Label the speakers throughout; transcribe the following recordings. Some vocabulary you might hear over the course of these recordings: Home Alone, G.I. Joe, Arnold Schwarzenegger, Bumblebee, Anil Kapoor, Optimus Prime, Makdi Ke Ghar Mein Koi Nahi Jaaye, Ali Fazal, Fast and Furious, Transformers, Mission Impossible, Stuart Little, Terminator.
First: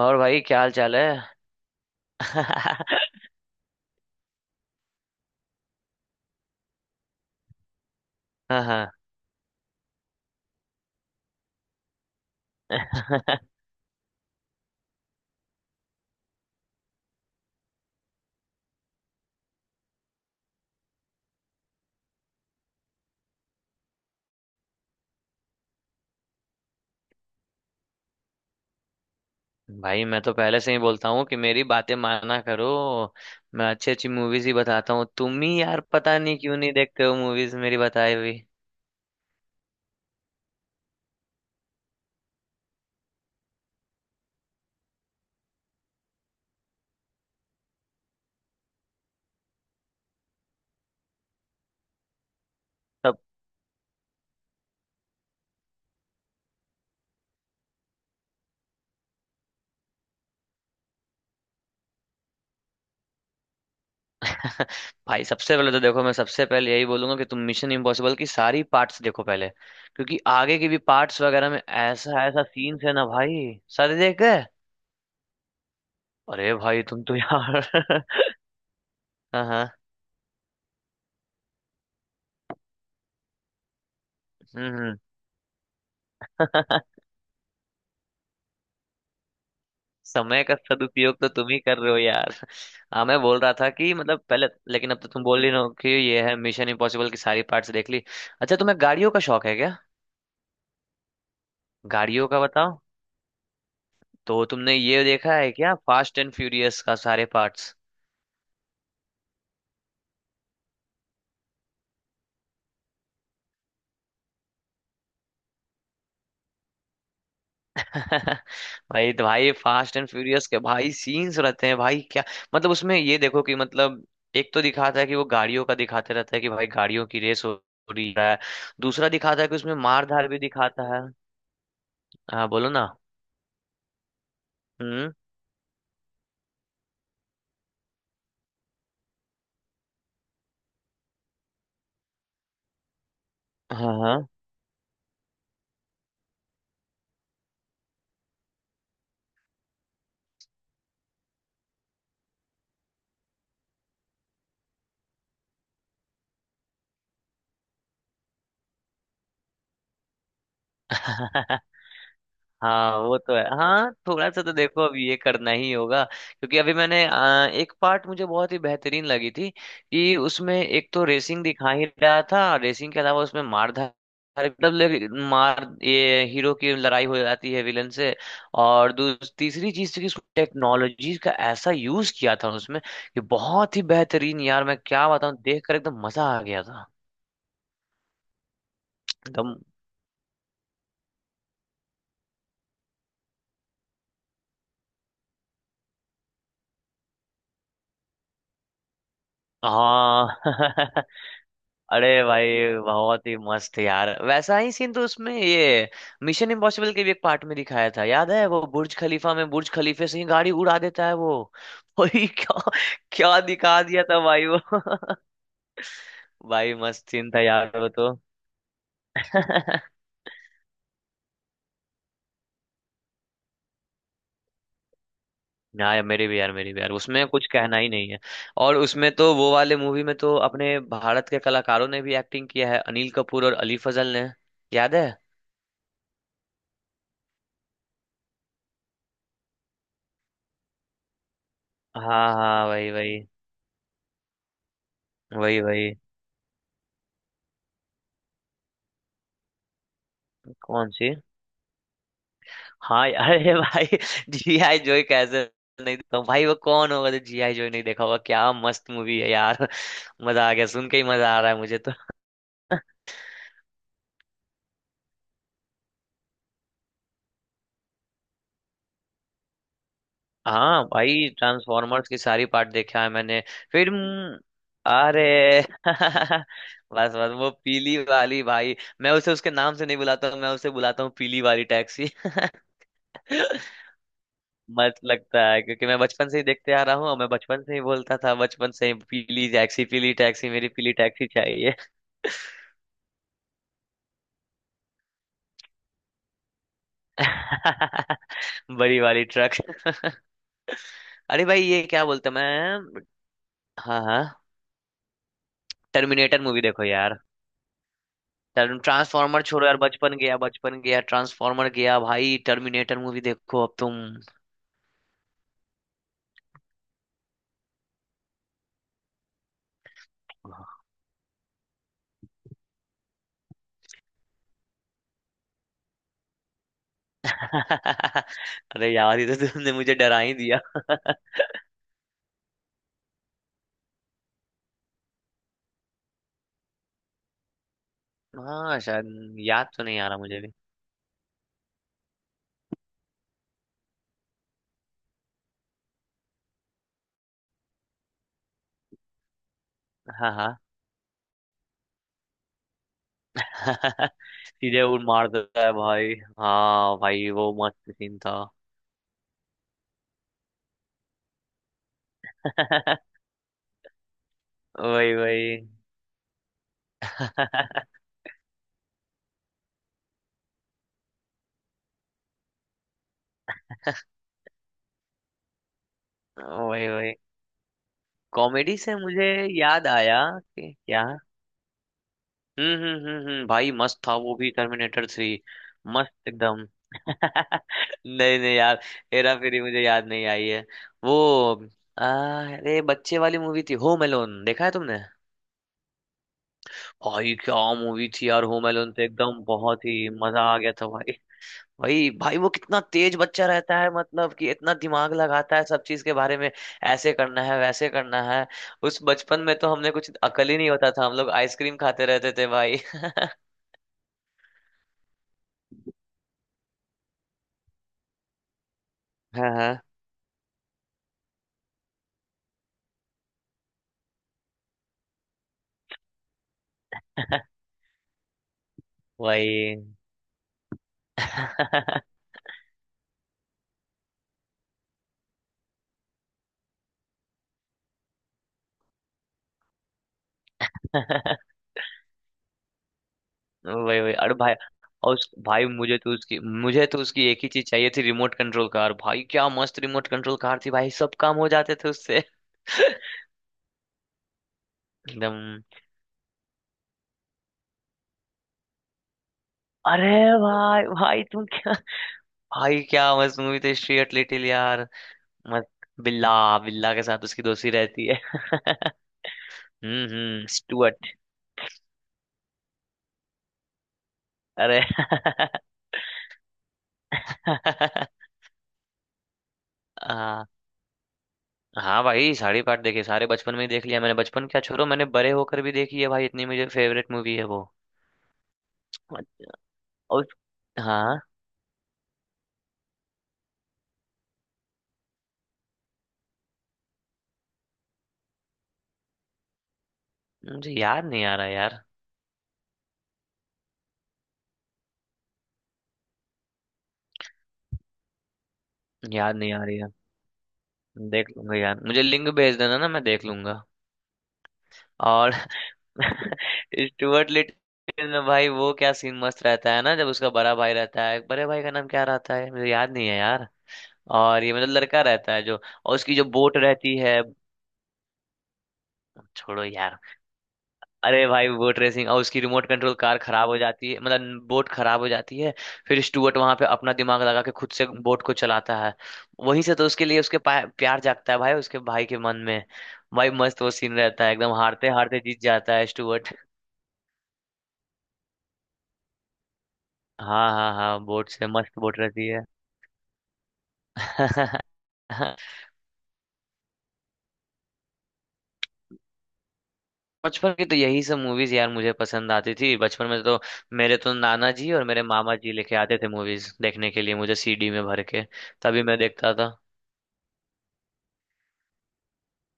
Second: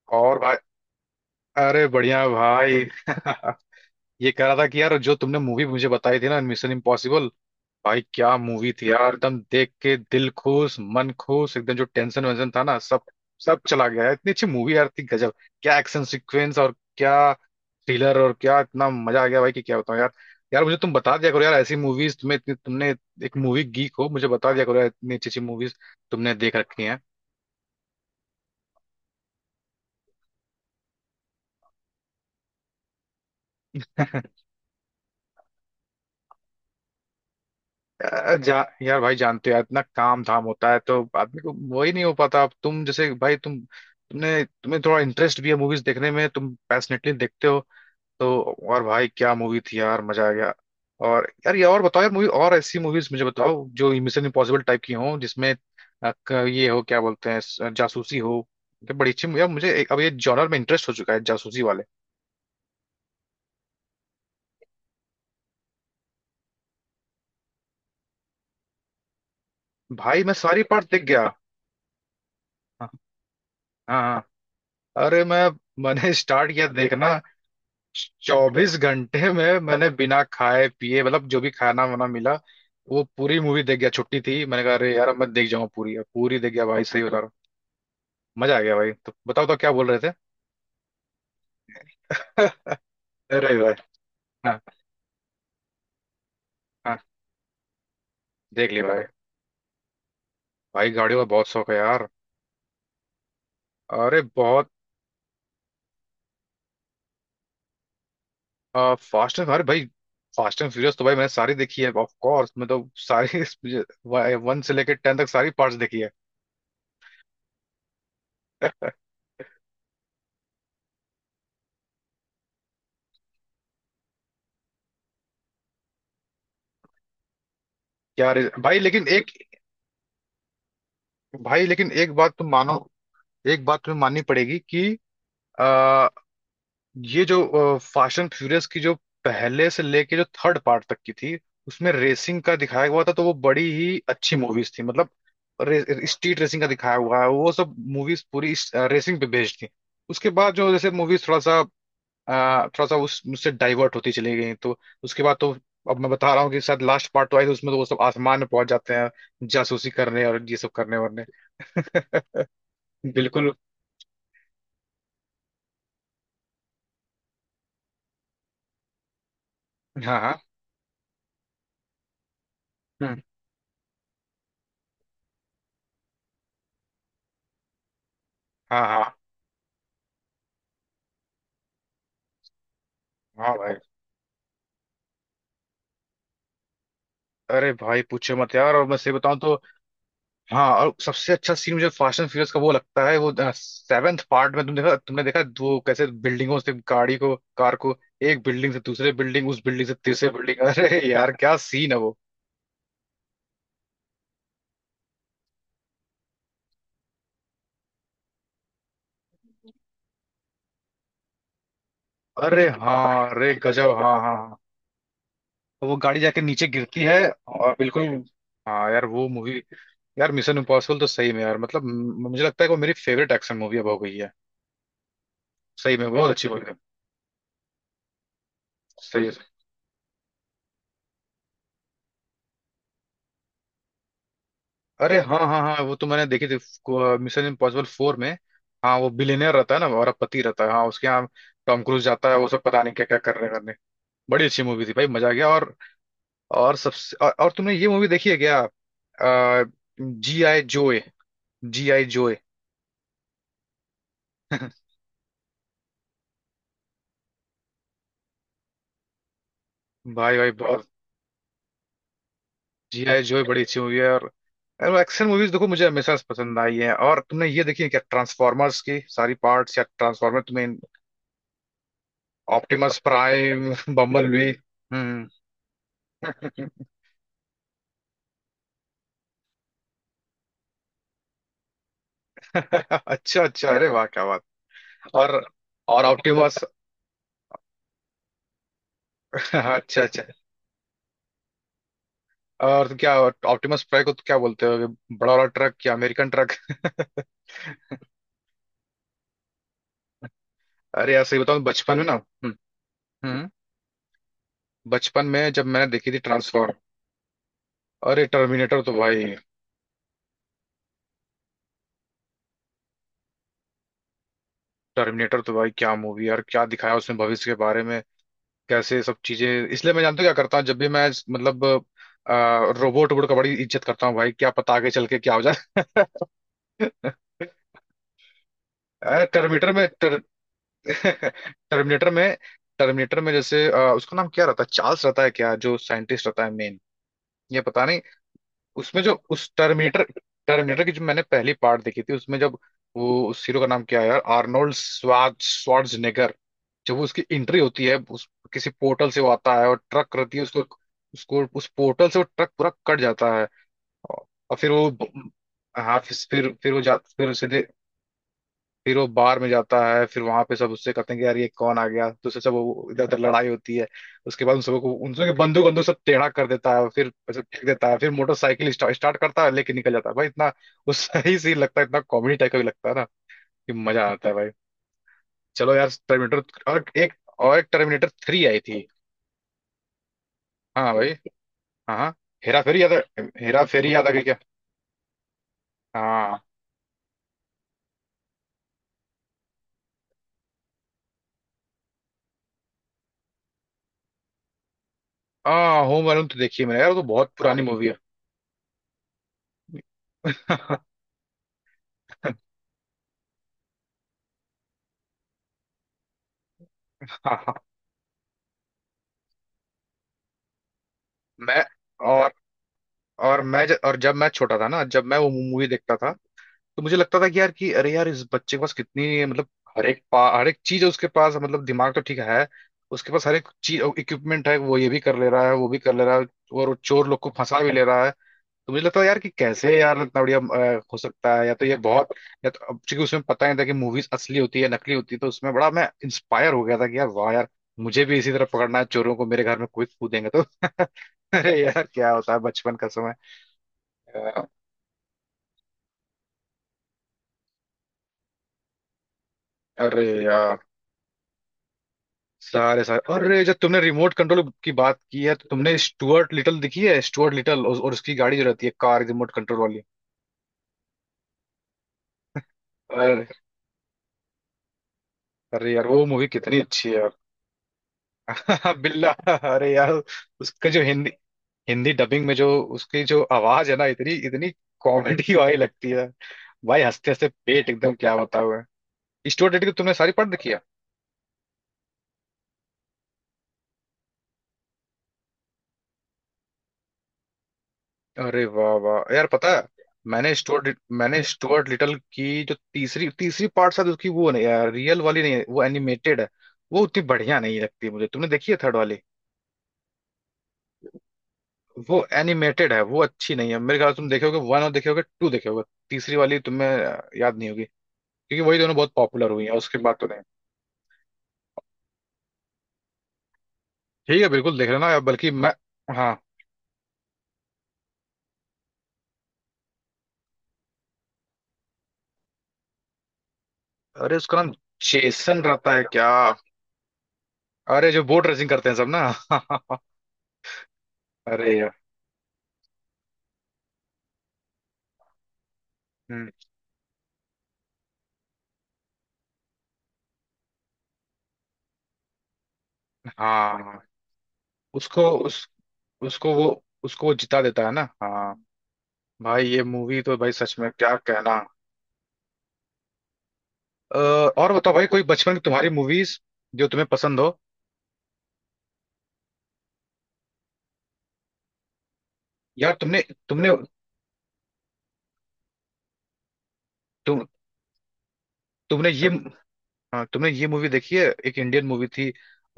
Speaker 1: और
Speaker 2: और
Speaker 1: भाई
Speaker 2: भाई,
Speaker 1: क्या हाल चाल है।
Speaker 2: अरे बढ़िया भाई। ये कह रहा था कि यार, जो तुमने मूवी मुझे बताई थी ना मिशन इम्पॉसिबल, भाई क्या
Speaker 1: हाँ,
Speaker 2: मूवी
Speaker 1: हाँ।
Speaker 2: थी यार। एकदम देख के दिल खुश मन खुश, एकदम जो टेंशन वेंशन था ना सब सब चला गया यार। इतनी अच्छी मूवी यार थी, गजब। क्या एक्शन सीक्वेंस और क्या थ्रिलर और क्या, इतना मजा आ गया भाई कि क्या बताऊं यार। यार मुझे तुम बता दिया करो यार, ऐसी मूवीज तुम्हें तुमने, एक मूवी गीक हो, मुझे बता दिया करो यार इतनी अच्छी अच्छी मूवीज तुमने देख रखी हैं।
Speaker 1: भाई, मैं तो पहले से ही बोलता हूँ कि मेरी बातें माना करो। मैं अच्छी अच्छी मूवीज ही बताता हूँ, तुम ही यार पता नहीं क्यों नहीं देखते हो मूवीज मेरी बताई हुई।
Speaker 2: यार जा, यार भाई जानते हो यार इतना काम धाम होता है तो आदमी को वही नहीं हो पाता। अब तुम जैसे भाई तुम्हें थोड़ा इंटरेस्ट भी है मूवीज देखने में, तुम पैशनेटली देखते हो तो। और भाई क्या मूवी थी यार, मजा आ गया। और यार, ये और बताओ यार मूवी, और ऐसी मूवीज
Speaker 1: सब।
Speaker 2: मुझे बताओ जो मिशन इम्पॉसिबल टाइप की हो जिसमें ये हो, क्या बोलते हैं, जासूसी हो। ये बड़ी अच्छी यार, मुझे अब ये जॉनर में इंटरेस्ट हो चुका है, जासूसी वाले।
Speaker 1: भाई, सबसे पहले तो देखो, मैं सबसे पहले यही बोलूंगा कि तुम मिशन इम्पॉसिबल की सारी पार्ट्स देखो पहले। क्योंकि
Speaker 2: भाई मैं
Speaker 1: आगे
Speaker 2: सारी
Speaker 1: की भी
Speaker 2: पार्ट देख
Speaker 1: पार्ट्स
Speaker 2: गया।
Speaker 1: वगैरह में ऐसा ऐसा सीन्स
Speaker 2: हाँ
Speaker 1: है ना, भाई सारे
Speaker 2: हाँ
Speaker 1: देख
Speaker 2: हाँ।
Speaker 1: गए।
Speaker 2: अरे मैंने स्टार्ट
Speaker 1: अरे
Speaker 2: किया
Speaker 1: भाई, तुम
Speaker 2: देखना।
Speaker 1: तो यार।
Speaker 2: 24 घंटे
Speaker 1: हाँ,
Speaker 2: में
Speaker 1: हाँ।
Speaker 2: मैंने बिना खाए पिए, मतलब जो भी खाना वाना मिला वो पूरी मूवी देख गया। छुट्टी थी, मैंने कहा अरे
Speaker 1: हम्म,
Speaker 2: यार अब मैं देख जाऊँ पूरी, अब पूरी देख गया
Speaker 1: हम्म।
Speaker 2: भाई, सही बता रहा हूँ। मजा आ गया भाई। तो बताओ तो क्या बोल रहे थे।
Speaker 1: समय का सदुपयोग तो तुम ही कर रहे हो यार। हाँ, मैं बोल रहा
Speaker 2: अरे
Speaker 1: था
Speaker 2: भाई,
Speaker 1: कि मतलब पहले।
Speaker 2: हाँ
Speaker 1: लेकिन अब तो तुम बोल रही हो कि ये है, मिशन
Speaker 2: हाँ।
Speaker 1: इम्पॉसिबल की सारी पार्ट्स देख ली। अच्छा,
Speaker 2: देख
Speaker 1: तुम्हें
Speaker 2: लिया भाई।
Speaker 1: गाड़ियों का शौक है क्या?
Speaker 2: भाई गाड़ियों का बहुत शौक है यार।
Speaker 1: गाड़ियों का बताओ।
Speaker 2: अरे
Speaker 1: तो
Speaker 2: बहुत।
Speaker 1: तुमने ये देखा है क्या, फास्ट एंड फ्यूरियस का सारे पार्ट्स?
Speaker 2: फास्ट एंड अरे भाई, फास्ट एंड फ्यूरियस तो भाई मैंने सारी देखी है, ऑफ कोर्स मैं तो सारी। वन से लेकर 10 तक सारी पार्ट्स देखी है।
Speaker 1: भाई तो भाई, फास्ट एंड फ्यूरियस के भाई सीन्स रहते हैं भाई क्या। मतलब उसमें ये देखो कि मतलब, एक तो दिखाता है कि वो गाड़ियों का दिखाते रहता है कि भाई गाड़ियों की रेस हो रही है।
Speaker 2: भाई लेकिन
Speaker 1: दूसरा
Speaker 2: एक,
Speaker 1: दिखाता है कि उसमें मार धार भी दिखाता है।
Speaker 2: भाई लेकिन एक बात
Speaker 1: हाँ,
Speaker 2: तुम
Speaker 1: बोलो
Speaker 2: मानो,
Speaker 1: ना।
Speaker 2: एक बात तुम्हें माननी पड़ेगी कि
Speaker 1: हम्म?
Speaker 2: आ, ये जो फास्ट एंड फ्यूरियस की जो पहले से लेके जो थर्ड पार्ट तक की थी उसमें रेसिंग का दिखाया हुआ था, तो वो बड़ी
Speaker 1: हाँ,
Speaker 2: ही
Speaker 1: हाँ।
Speaker 2: अच्छी मूवीज थी मतलब। स्ट्रीट रेसिंग का दिखाया हुआ है, वो सब मूवीज पूरी रेसिंग पे बेस्ड थी। उसके बाद जो जैसे मूवीज थोड़ा सा, थोड़ा सा उस उससे डाइवर्ट होती चली गई, तो उसके बाद तो अब मैं बता रहा हूँ कि शायद लास्ट पार्ट तो आई तो उसमें तो वो सब आसमान में पहुंच जाते हैं जासूसी करने और ये सब करने वरने।
Speaker 1: हाँ, वो तो है।
Speaker 2: बिल्कुल।
Speaker 1: हाँ, थोड़ा सा तो देखो, अब ये करना ही होगा, क्योंकि अभी मैंने एक पार्ट मुझे बहुत ही बेहतरीन लगी थी कि
Speaker 2: हाँ हाँ।
Speaker 1: उसमें एक तो रेसिंग दिखा ही रहा था, रेसिंग के
Speaker 2: हम्म।
Speaker 1: अलावा उसमें मार धाड़, मतलब मार, ये हीरो की लड़ाई हो जाती है विलन से।
Speaker 2: हाँ
Speaker 1: और
Speaker 2: हाँ
Speaker 1: दूसरी तीसरी चीज थी कि टेक्नोलॉजी का ऐसा यूज किया था उसमें, कि
Speaker 2: हाँ भाई,
Speaker 1: बहुत ही बेहतरीन यार, मैं क्या बताऊं, देख कर एकदम मजा आ गया था।
Speaker 2: अरे भाई पूछो मत यार। और मैं सही बताऊं तो,
Speaker 1: एकदम।
Speaker 2: हाँ, और सबसे अच्छा सीन मुझे फास्ट एंड फ्यूरियस का वो लगता है, वो सेवेंथ पार्ट में, तुम देखा, तुमने देखा वो कैसे बिल्डिंगों से गाड़ी को, कार को, एक बिल्डिंग से दूसरे बिल्डिंग, उस बिल्डिंग से
Speaker 1: हाँ।
Speaker 2: तीसरे बिल्डिंग, अरे यार क्या सीन है वो।
Speaker 1: अरे भाई, बहुत ही मस्त यार, वैसा ही सीन तो उसमें ये मिशन इम्पॉसिबल के भी एक पार्ट में दिखाया था, याद है, वो बुर्ज खलीफा में बुर्ज खलीफे से ही गाड़ी उड़ा देता है वो। भाई
Speaker 2: अरे
Speaker 1: क्या।
Speaker 2: हाँ,
Speaker 1: क्या
Speaker 2: अरे
Speaker 1: दिखा
Speaker 2: गजब,
Speaker 1: दिया
Speaker 2: हाँ
Speaker 1: था
Speaker 2: हाँ
Speaker 1: भाई
Speaker 2: हाँ।
Speaker 1: वो।
Speaker 2: तो वो गाड़ी जाके नीचे
Speaker 1: भाई
Speaker 2: गिरती
Speaker 1: मस्त
Speaker 2: है
Speaker 1: सीन था यार
Speaker 2: और,
Speaker 1: वो
Speaker 2: बिल्कुल।
Speaker 1: तो।
Speaker 2: हाँ यार वो मूवी, यार मिशन इम्पॉसिबल तो सही में यार मतलब, मुझे लगता है कि वो मेरी फेवरेट एक्शन मूवी अब हो गई है।
Speaker 1: ना
Speaker 2: सही
Speaker 1: यार,
Speaker 2: में
Speaker 1: मेरी
Speaker 2: बहुत
Speaker 1: भी
Speaker 2: अच्छी
Speaker 1: यार,
Speaker 2: मूवी
Speaker 1: मेरी
Speaker 2: है।
Speaker 1: भी यार, उसमें कुछ कहना ही नहीं है। और उसमें
Speaker 2: सही।
Speaker 1: तो वो वाले मूवी में तो अपने भारत के कलाकारों ने भी एक्टिंग किया है, अनिल कपूर और अली फजल ने। याद है।
Speaker 2: अरे हाँ हाँ हाँ, वो तो मैंने देखी थी मिशन इम्पॉसिबल फोर में। हाँ, वो बिलियनर रहता है ना और पति रहता है हाँ, उसके यहाँ टॉम क्रूज जाता
Speaker 1: हाँ,
Speaker 2: है वो सब,
Speaker 1: हाँ,
Speaker 2: पता
Speaker 1: वही,
Speaker 2: नहीं क्या क्या
Speaker 1: वही।
Speaker 2: कर रहे करने। बड़ी अच्छी मूवी थी भाई, मजा आ गया।
Speaker 1: वही,
Speaker 2: और
Speaker 1: वही।
Speaker 2: और सबसे तुमने ये मूवी देखी है क्या, जी आई
Speaker 1: कौन
Speaker 2: जोए।
Speaker 1: सी?
Speaker 2: जी आई जोए।
Speaker 1: हाँ। यार, अरे भाई, जी आई जॉय कैसे नहीं देखा हूँ? भाई, वो कौन होगा जो जी आई जॉय नहीं देखा होगा, क्या मस्त मूवी है यार।
Speaker 2: भाई
Speaker 1: मजा
Speaker 2: भाई
Speaker 1: आ गया,
Speaker 2: बहुत।
Speaker 1: सुन के ही मजा आ रहा है मुझे तो।
Speaker 2: जी आई जोए बड़ी अच्छी मूवी है। और एक्शन मूवीज देखो मुझे हमेशा से पसंद आई है। और तुमने ये देखी है क्या ट्रांसफॉर्मर्स की सारी पार्ट्स, या ट्रांसफॉर्मर तुम्हें,
Speaker 1: हाँ भाई, ट्रांसफॉर्मर्स की सारी पार्ट
Speaker 2: ऑप्टिमस
Speaker 1: देखा है मैंने।
Speaker 2: प्राइम,
Speaker 1: फिर,
Speaker 2: बम्बल
Speaker 1: हम्म।
Speaker 2: बी। हम्म।
Speaker 1: अरे। बस, बस, वो पीली वाली भाई। मैं उसे उसके नाम से नहीं बुलाता हूँ, मैं उसे बुलाता हूँ पीली वाली टैक्सी।
Speaker 2: अच्छा अच्छा, अरे वाह क्या बात।
Speaker 1: मस्त लगता
Speaker 2: और
Speaker 1: है, क्योंकि मैं
Speaker 2: और
Speaker 1: बचपन से ही
Speaker 2: ऑप्टिमस।
Speaker 1: देखते आ रहा हूँ और मैं बचपन से ही बोलता था, बचपन से ही पीली टैक्सी,
Speaker 2: अच्छा
Speaker 1: पीली
Speaker 2: अच्छा।
Speaker 1: टैक्सी, मेरी पीली टैक्सी चाहिए।
Speaker 2: और क्या ऑप्टिमस प्राइम को तो क्या बोलते हो, बड़ा वाला ट्रक क्या, अमेरिकन ट्रक।
Speaker 1: बड़ी वाली ट्रक।
Speaker 2: अरे यार सही
Speaker 1: अरे भाई,
Speaker 2: बताऊं
Speaker 1: ये
Speaker 2: बचपन में
Speaker 1: क्या
Speaker 2: ना,
Speaker 1: बोलते
Speaker 2: हम्म।
Speaker 1: मैं।
Speaker 2: हम्म,
Speaker 1: हाँ, हाँ।
Speaker 2: बचपन में जब मैंने देखी थी
Speaker 1: टर्मिनेटर मूवी
Speaker 2: ट्रांसफॉर्म,
Speaker 1: देखो यार।
Speaker 2: अरे टर्मिनेटर तो भाई,
Speaker 1: ट्रांसफॉर्मर छोड़ो यार, बचपन गया, बचपन गया, ट्रांसफॉर्मर गया भाई, टर्मिनेटर मूवी देखो अब तुम।
Speaker 2: टर्मिनेटर तो भाई क्या मूवी यार, क्या दिखाया उसमें भविष्य के बारे में, कैसे सब चीजें, इसलिए मैं जानते हो क्या करता हूँ जब भी मैं, मतलब, रोबोट वोबोट का बड़ी इज्जत करता हूँ भाई, क्या पता आगे चल के क्या हो जाए।
Speaker 1: अरे यार,
Speaker 2: अरे
Speaker 1: ये तो
Speaker 2: टर्मिनेटर
Speaker 1: तुमने
Speaker 2: में।
Speaker 1: मुझे डरा ही दिया।
Speaker 2: टर्मिनेटर में टर्मिनेटर में जैसे उसका नाम क्या रहता है, चार्ल्स रहता है क्या, जो साइंटिस्ट रहता है मेन, ये पता नहीं।
Speaker 1: हाँ,
Speaker 2: उसमें जो
Speaker 1: शायद
Speaker 2: उस
Speaker 1: याद तो नहीं
Speaker 2: टर्मिनेटर
Speaker 1: आ रहा मुझे भी।
Speaker 2: टर्मिनेटर की जो मैंने पहली पार्ट देखी थी, उसमें जब वो उस हीरो का नाम क्या है यार, आर्नोल्ड स्वार्ज स्वार्जनेगर, जब वो उसकी एंट्री होती है उस किसी पोर्टल से वो आता है और ट्रक
Speaker 1: हाँ,
Speaker 2: करती है
Speaker 1: हाँ।
Speaker 2: उसको, उसको उस पोर्टल से वो ट्रक पूरा कट जाता है। और और फिर
Speaker 1: सीधे
Speaker 2: वो,
Speaker 1: उड़ मार देता है
Speaker 2: हाँ,
Speaker 1: भाई।
Speaker 2: फिर वो जा,
Speaker 1: हाँ भाई,
Speaker 2: फिर
Speaker 1: वो
Speaker 2: सीधे,
Speaker 1: मस्त सीन था।
Speaker 2: फिर वो बार में जाता है, फिर वहां पे सब उससे कहते हैं कि यार ये कौन आ गया, तो उससे सब वो इधर उधर लड़ाई होती है। उसके बाद उन सबको उन
Speaker 1: वही,
Speaker 2: सबके
Speaker 1: वही।
Speaker 2: बंदूक बंदूक सब टेढ़ा कर देता है, फिर ऐसे फेंक देता है, फिर मोटरसाइकिल स्टार्ट स्टार्ट करता है लेके निकल जाता है भाई इतना वो। सही सीन लगता है, इतना कॉमेडी टाइप का भी लगता है ना, कि मजा आता है। भाई चलो यार टर्मिनेटर, और
Speaker 1: वही,
Speaker 2: एक,
Speaker 1: वही।
Speaker 2: और एक टर्मिनेटर थ्री आई
Speaker 1: कॉमेडी
Speaker 2: थी।
Speaker 1: से मुझे याद आया कि
Speaker 2: हाँ
Speaker 1: क्या।
Speaker 2: भाई। हाँ हाँ।
Speaker 1: हम्म, हम्म, हम्म, हम्म,
Speaker 2: हेरा
Speaker 1: भाई
Speaker 2: फेरी
Speaker 1: मस्त
Speaker 2: याद आ
Speaker 1: था
Speaker 2: गई
Speaker 1: वो
Speaker 2: क्या।
Speaker 1: भी टर्मिनेटर थ्री। मस्त
Speaker 2: हाँ
Speaker 1: एकदम। नहीं, नहीं यार, हेरा फेरी मुझे याद नहीं आई है। वो, आ, अरे, बच्चे वाली मूवी थी, होम एलोन देखा है तुमने?
Speaker 2: हाँ। होम अलोन तो देखी है मैंने यार, वो तो बहुत
Speaker 1: भाई क्या
Speaker 2: पुरानी मूवी है।
Speaker 1: मूवी थी यार, होम एलोन तो एकदम बहुत ही मजा आ गया
Speaker 2: हाँ,
Speaker 1: था भाई। वही भाई, वो कितना तेज बच्चा रहता है, मतलब कि इतना दिमाग लगाता है सब चीज के बारे में, ऐसे करना
Speaker 2: हाँ,
Speaker 1: है, वैसे करना है। उस बचपन में तो हमने कुछ अकल ही नहीं होता था, हम लोग
Speaker 2: मैं,
Speaker 1: आइसक्रीम खाते रहते
Speaker 2: और
Speaker 1: थे भाई, हाँ।
Speaker 2: और मैं और जब मैं छोटा था ना, जब मैं वो मूवी देखता था तो मुझे लगता था कि यार, कि अरे यार इस बच्चे के पास कितनी, मतलब
Speaker 1: हाँ।
Speaker 2: हर एक चीज है उसके पास, मतलब दिमाग तो ठीक है, उसके पास हर एक चीज इक्विपमेंट है, वो ये भी कर ले रहा है, वो भी कर ले रहा है, और वो चोर लोग को फंसा भी ले रहा है। तो मुझे लगता है यार कि
Speaker 1: वही।
Speaker 2: कैसे यार इतना बढ़िया हो सकता है, या तो ये बहुत, या तो, अब चूंकि उसमें पता नहीं था कि मूवीज असली होती है नकली होती है तो उसमें बड़ा मैं इंस्पायर हो गया था कि यार वाह यार, मुझे भी इसी तरह पकड़ना है चोरों को, मेरे घर में कोई कूदेंगे तो। अरे यार क्या होता है बचपन का।
Speaker 1: वही, वही, अरे
Speaker 2: यार,
Speaker 1: भाई। और उस भाई, मुझे तो उसकी एक ही चीज चाहिए थी, रिमोट कंट्रोल कार भाई, क्या मस्त
Speaker 2: अरे
Speaker 1: रिमोट कंट्रोल
Speaker 2: यार
Speaker 1: कार थी भाई, सब काम हो जाते थे उससे।
Speaker 2: सारे सारे अरे जब तुमने रिमोट कंट्रोल की बात की है तो
Speaker 1: एकदम।
Speaker 2: तुमने स्टुअर्ट लिटल देखी है, स्टुअर्ट लिटल, और उसकी गाड़ी जो रहती है कार, रिमोट कंट्रोल वाली।
Speaker 1: अरे भाई, भाई तुम क्या, भाई क्या
Speaker 2: अरे,
Speaker 1: मस्त मूवी थी स्ट्रीट लिटिल यार, मस्त।
Speaker 2: अरे यार वो मूवी
Speaker 1: बिल्ला।
Speaker 2: कितनी अच्छी है
Speaker 1: बिल्ला के
Speaker 2: यार।
Speaker 1: साथ उसकी दोस्ती रहती है।
Speaker 2: बिल्ला। अरे यार
Speaker 1: हम्म, हम्म,
Speaker 2: उसका जो
Speaker 1: स्टुअर्ट।
Speaker 2: हिंदी, हिंदी डबिंग में जो उसकी जो आवाज है ना, इतनी इतनी
Speaker 1: अरे।
Speaker 2: कॉमेडी वाली लगती है भाई, हंसते हंसते पेट एकदम क्या बताओ है। स्टुअर्ट लिटल की तुमने सारी पार्ट
Speaker 1: हाँ,
Speaker 2: देखी है।
Speaker 1: हाँ भाई, सारे पार्ट देखे, सारे बचपन में ही देख लिया मैंने, बचपन क्या छोड़ो, मैंने बड़े होकर भी देखी है भाई, इतनी मुझे फेवरेट मूवी है वो।
Speaker 2: अरे वाह वाह यार, पता
Speaker 1: अच्छा,
Speaker 2: है,
Speaker 1: और हाँ।
Speaker 2: मैंने स्टुअर्ट लिटल की जो तीसरी तीसरी पार्ट, शायद उसकी वो, नहीं यार रियल वाली नहीं है वो, एनिमेटेड है। वो उतनी बढ़िया नहीं लगती मुझे, तुमने देखी है थर्ड वाली।
Speaker 1: मुझे याद नहीं आ रहा यार।
Speaker 2: वो एनिमेटेड है, वो अच्छी नहीं है मेरे ख्याल से। तुम देखोगे वन, और देखोगे टू, देखोगे, तीसरी वाली तुम्हें याद नहीं होगी क्योंकि वही दोनों बहुत पॉपुलर
Speaker 1: याद
Speaker 2: हुई
Speaker 1: नहीं
Speaker 2: है,
Speaker 1: आ रही
Speaker 2: उसके
Speaker 1: है।
Speaker 2: बाद तो नहीं।
Speaker 1: देख लूंगा यार, मुझे लिंक भेज देना ना, मैं देख लूंगा।
Speaker 2: ठीक है बिल्कुल देख लेना यार, बल्कि
Speaker 1: और
Speaker 2: मैं, हाँ
Speaker 1: स्टुअर्ट लिटिल में भाई वो क्या सीन मस्त रहता है ना, जब उसका बड़ा भाई रहता है, बड़े भाई का नाम क्या रहता है, मुझे याद नहीं है यार।
Speaker 2: अरे उसका
Speaker 1: और
Speaker 2: नाम
Speaker 1: ये मतलब लड़का रहता
Speaker 2: जेसन
Speaker 1: है जो,
Speaker 2: रहता है
Speaker 1: और
Speaker 2: क्या,
Speaker 1: उसकी जो बोट रहती है,
Speaker 2: अरे जो बोट रेसिंग करते हैं सब
Speaker 1: छोड़ो
Speaker 2: ना।
Speaker 1: यार। अरे भाई,
Speaker 2: अरे यार।
Speaker 1: बोट रेसिंग, और उसकी रिमोट कंट्रोल कार खराब हो जाती है, मतलब बोट खराब हो जाती है। फिर
Speaker 2: हम्म,
Speaker 1: स्टुअर्ट वहां पे अपना दिमाग लगा के खुद से बोट को चलाता है। वहीं से तो उसके लिए उसके प्यार जागता है भाई, उसके भाई के मन में। भाई
Speaker 2: हाँ
Speaker 1: मस्त वो
Speaker 2: हाँ।
Speaker 1: सीन रहता है, एकदम हारते
Speaker 2: उसको
Speaker 1: हारते
Speaker 2: उस,
Speaker 1: जीत जाता है
Speaker 2: उसको
Speaker 1: स्टुअर्ट।
Speaker 2: वो, उसको वो जिता देता है ना, हाँ। भाई ये मूवी तो भाई
Speaker 1: हाँ,
Speaker 2: सच में
Speaker 1: हाँ,
Speaker 2: क्या
Speaker 1: हाँ, बोट
Speaker 2: कहना।
Speaker 1: से मस्त बोट रहती है।
Speaker 2: और बताओ भाई कोई बचपन की तुम्हारी मूवीज जो तुम्हें पसंद हो।
Speaker 1: बचपन की तो यही सब मूवीज यार मुझे पसंद आती
Speaker 2: यार,
Speaker 1: थी
Speaker 2: तुमने
Speaker 1: बचपन में तो।
Speaker 2: तुमने
Speaker 1: मेरे तो नाना जी और मेरे मामा जी लेके आते थे मूवीज देखने के लिए
Speaker 2: तुम
Speaker 1: मुझे, सीडी में भर के। तभी
Speaker 2: तुमने
Speaker 1: मैं
Speaker 2: ये
Speaker 1: देखता था।
Speaker 2: हाँ, तुमने ये मूवी देखी है एक इंडियन मूवी थी,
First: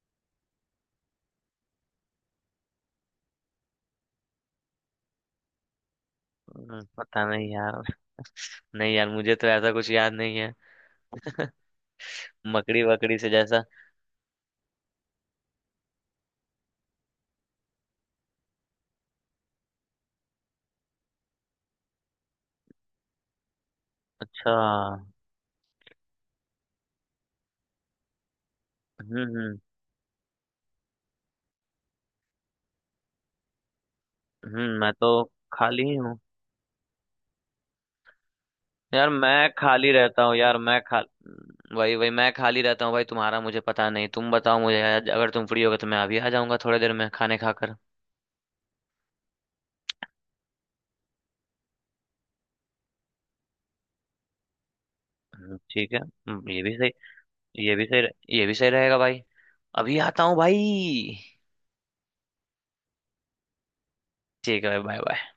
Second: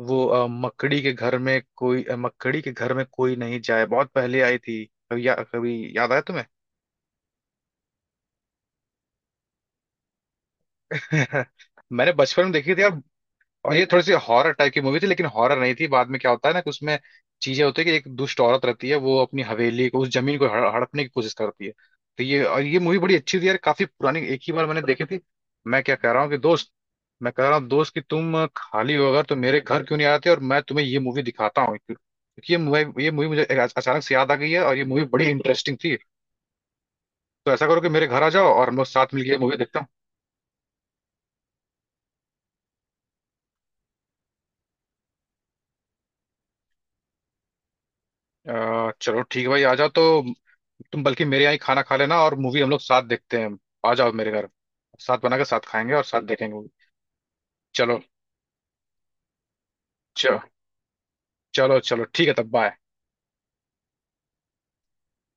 Speaker 2: वो मकड़ी के घर में कोई, मकड़ी के घर में कोई नहीं जाए, बहुत पहले आई थी कभी, कभी याद आया तुम्हें।
Speaker 1: पता नहीं यार। नहीं यार, मुझे तो ऐसा कुछ याद नहीं है।
Speaker 2: मैंने बचपन में देखी थी
Speaker 1: मकड़ी
Speaker 2: यार,
Speaker 1: वकड़ी से जैसा।
Speaker 2: और ये थोड़ी सी हॉरर टाइप की मूवी थी लेकिन हॉरर नहीं थी, बाद में क्या होता है ना कि उसमें चीजें होती है कि एक दुष्ट औरत रहती है वो अपनी हवेली को उस जमीन को हड़पने की कोशिश करती है। तो ये, और ये मूवी बड़ी अच्छी थी यार, काफी पुरानी, एक ही
Speaker 1: अच्छा।
Speaker 2: बार मैंने देखी थी। मैं क्या कह रहा हूँ कि दोस्त मैं कह रहा हूँ दोस्त कि तुम खाली हो
Speaker 1: हम्म,
Speaker 2: अगर तो
Speaker 1: हम्म,
Speaker 2: मेरे घर क्यों नहीं आते और मैं तुम्हें ये मूवी दिखाता हूँ, क्योंकि ये मूवी मुझे अचानक से याद आ गई है
Speaker 1: हम्म।
Speaker 2: और ये
Speaker 1: मैं
Speaker 2: मूवी
Speaker 1: तो
Speaker 2: बड़ी इंटरेस्टिंग
Speaker 1: खाली
Speaker 2: थी।
Speaker 1: हूँ।
Speaker 2: तो ऐसा करो कि मेरे घर आ जाओ और हम लोग
Speaker 1: यार
Speaker 2: साथ मिलकर ये
Speaker 1: मैं
Speaker 2: मूवी देखते हैं।
Speaker 1: खाली रहता हूँ यार, मैं खा वही, वही, मैं खाली रहता हूँ भाई, तुम्हारा मुझे पता नहीं, तुम बताओ मुझे, अगर तुम फ्री होगे तो मैं अभी आ जाऊंगा थोड़ी देर में खाने खाकर।
Speaker 2: चलो ठीक है भाई, आ जाओ तो। तुम बल्कि मेरे यहाँ ही खाना खा लेना और मूवी हम लोग साथ देखते हैं, आ जाओ मेरे घर, साथ बना के साथ
Speaker 1: ठीक
Speaker 2: खाएंगे
Speaker 1: है,
Speaker 2: और साथ
Speaker 1: ये
Speaker 2: देखेंगे।
Speaker 1: भी सही, ये भी
Speaker 2: चलो
Speaker 1: सही ये भी सही रहेगा भाई। अभी आता हूँ
Speaker 2: चलो
Speaker 1: भाई।
Speaker 2: चलो चलो, ठीक है तब, बाय।
Speaker 1: ठीक है भाई, बाय बाय।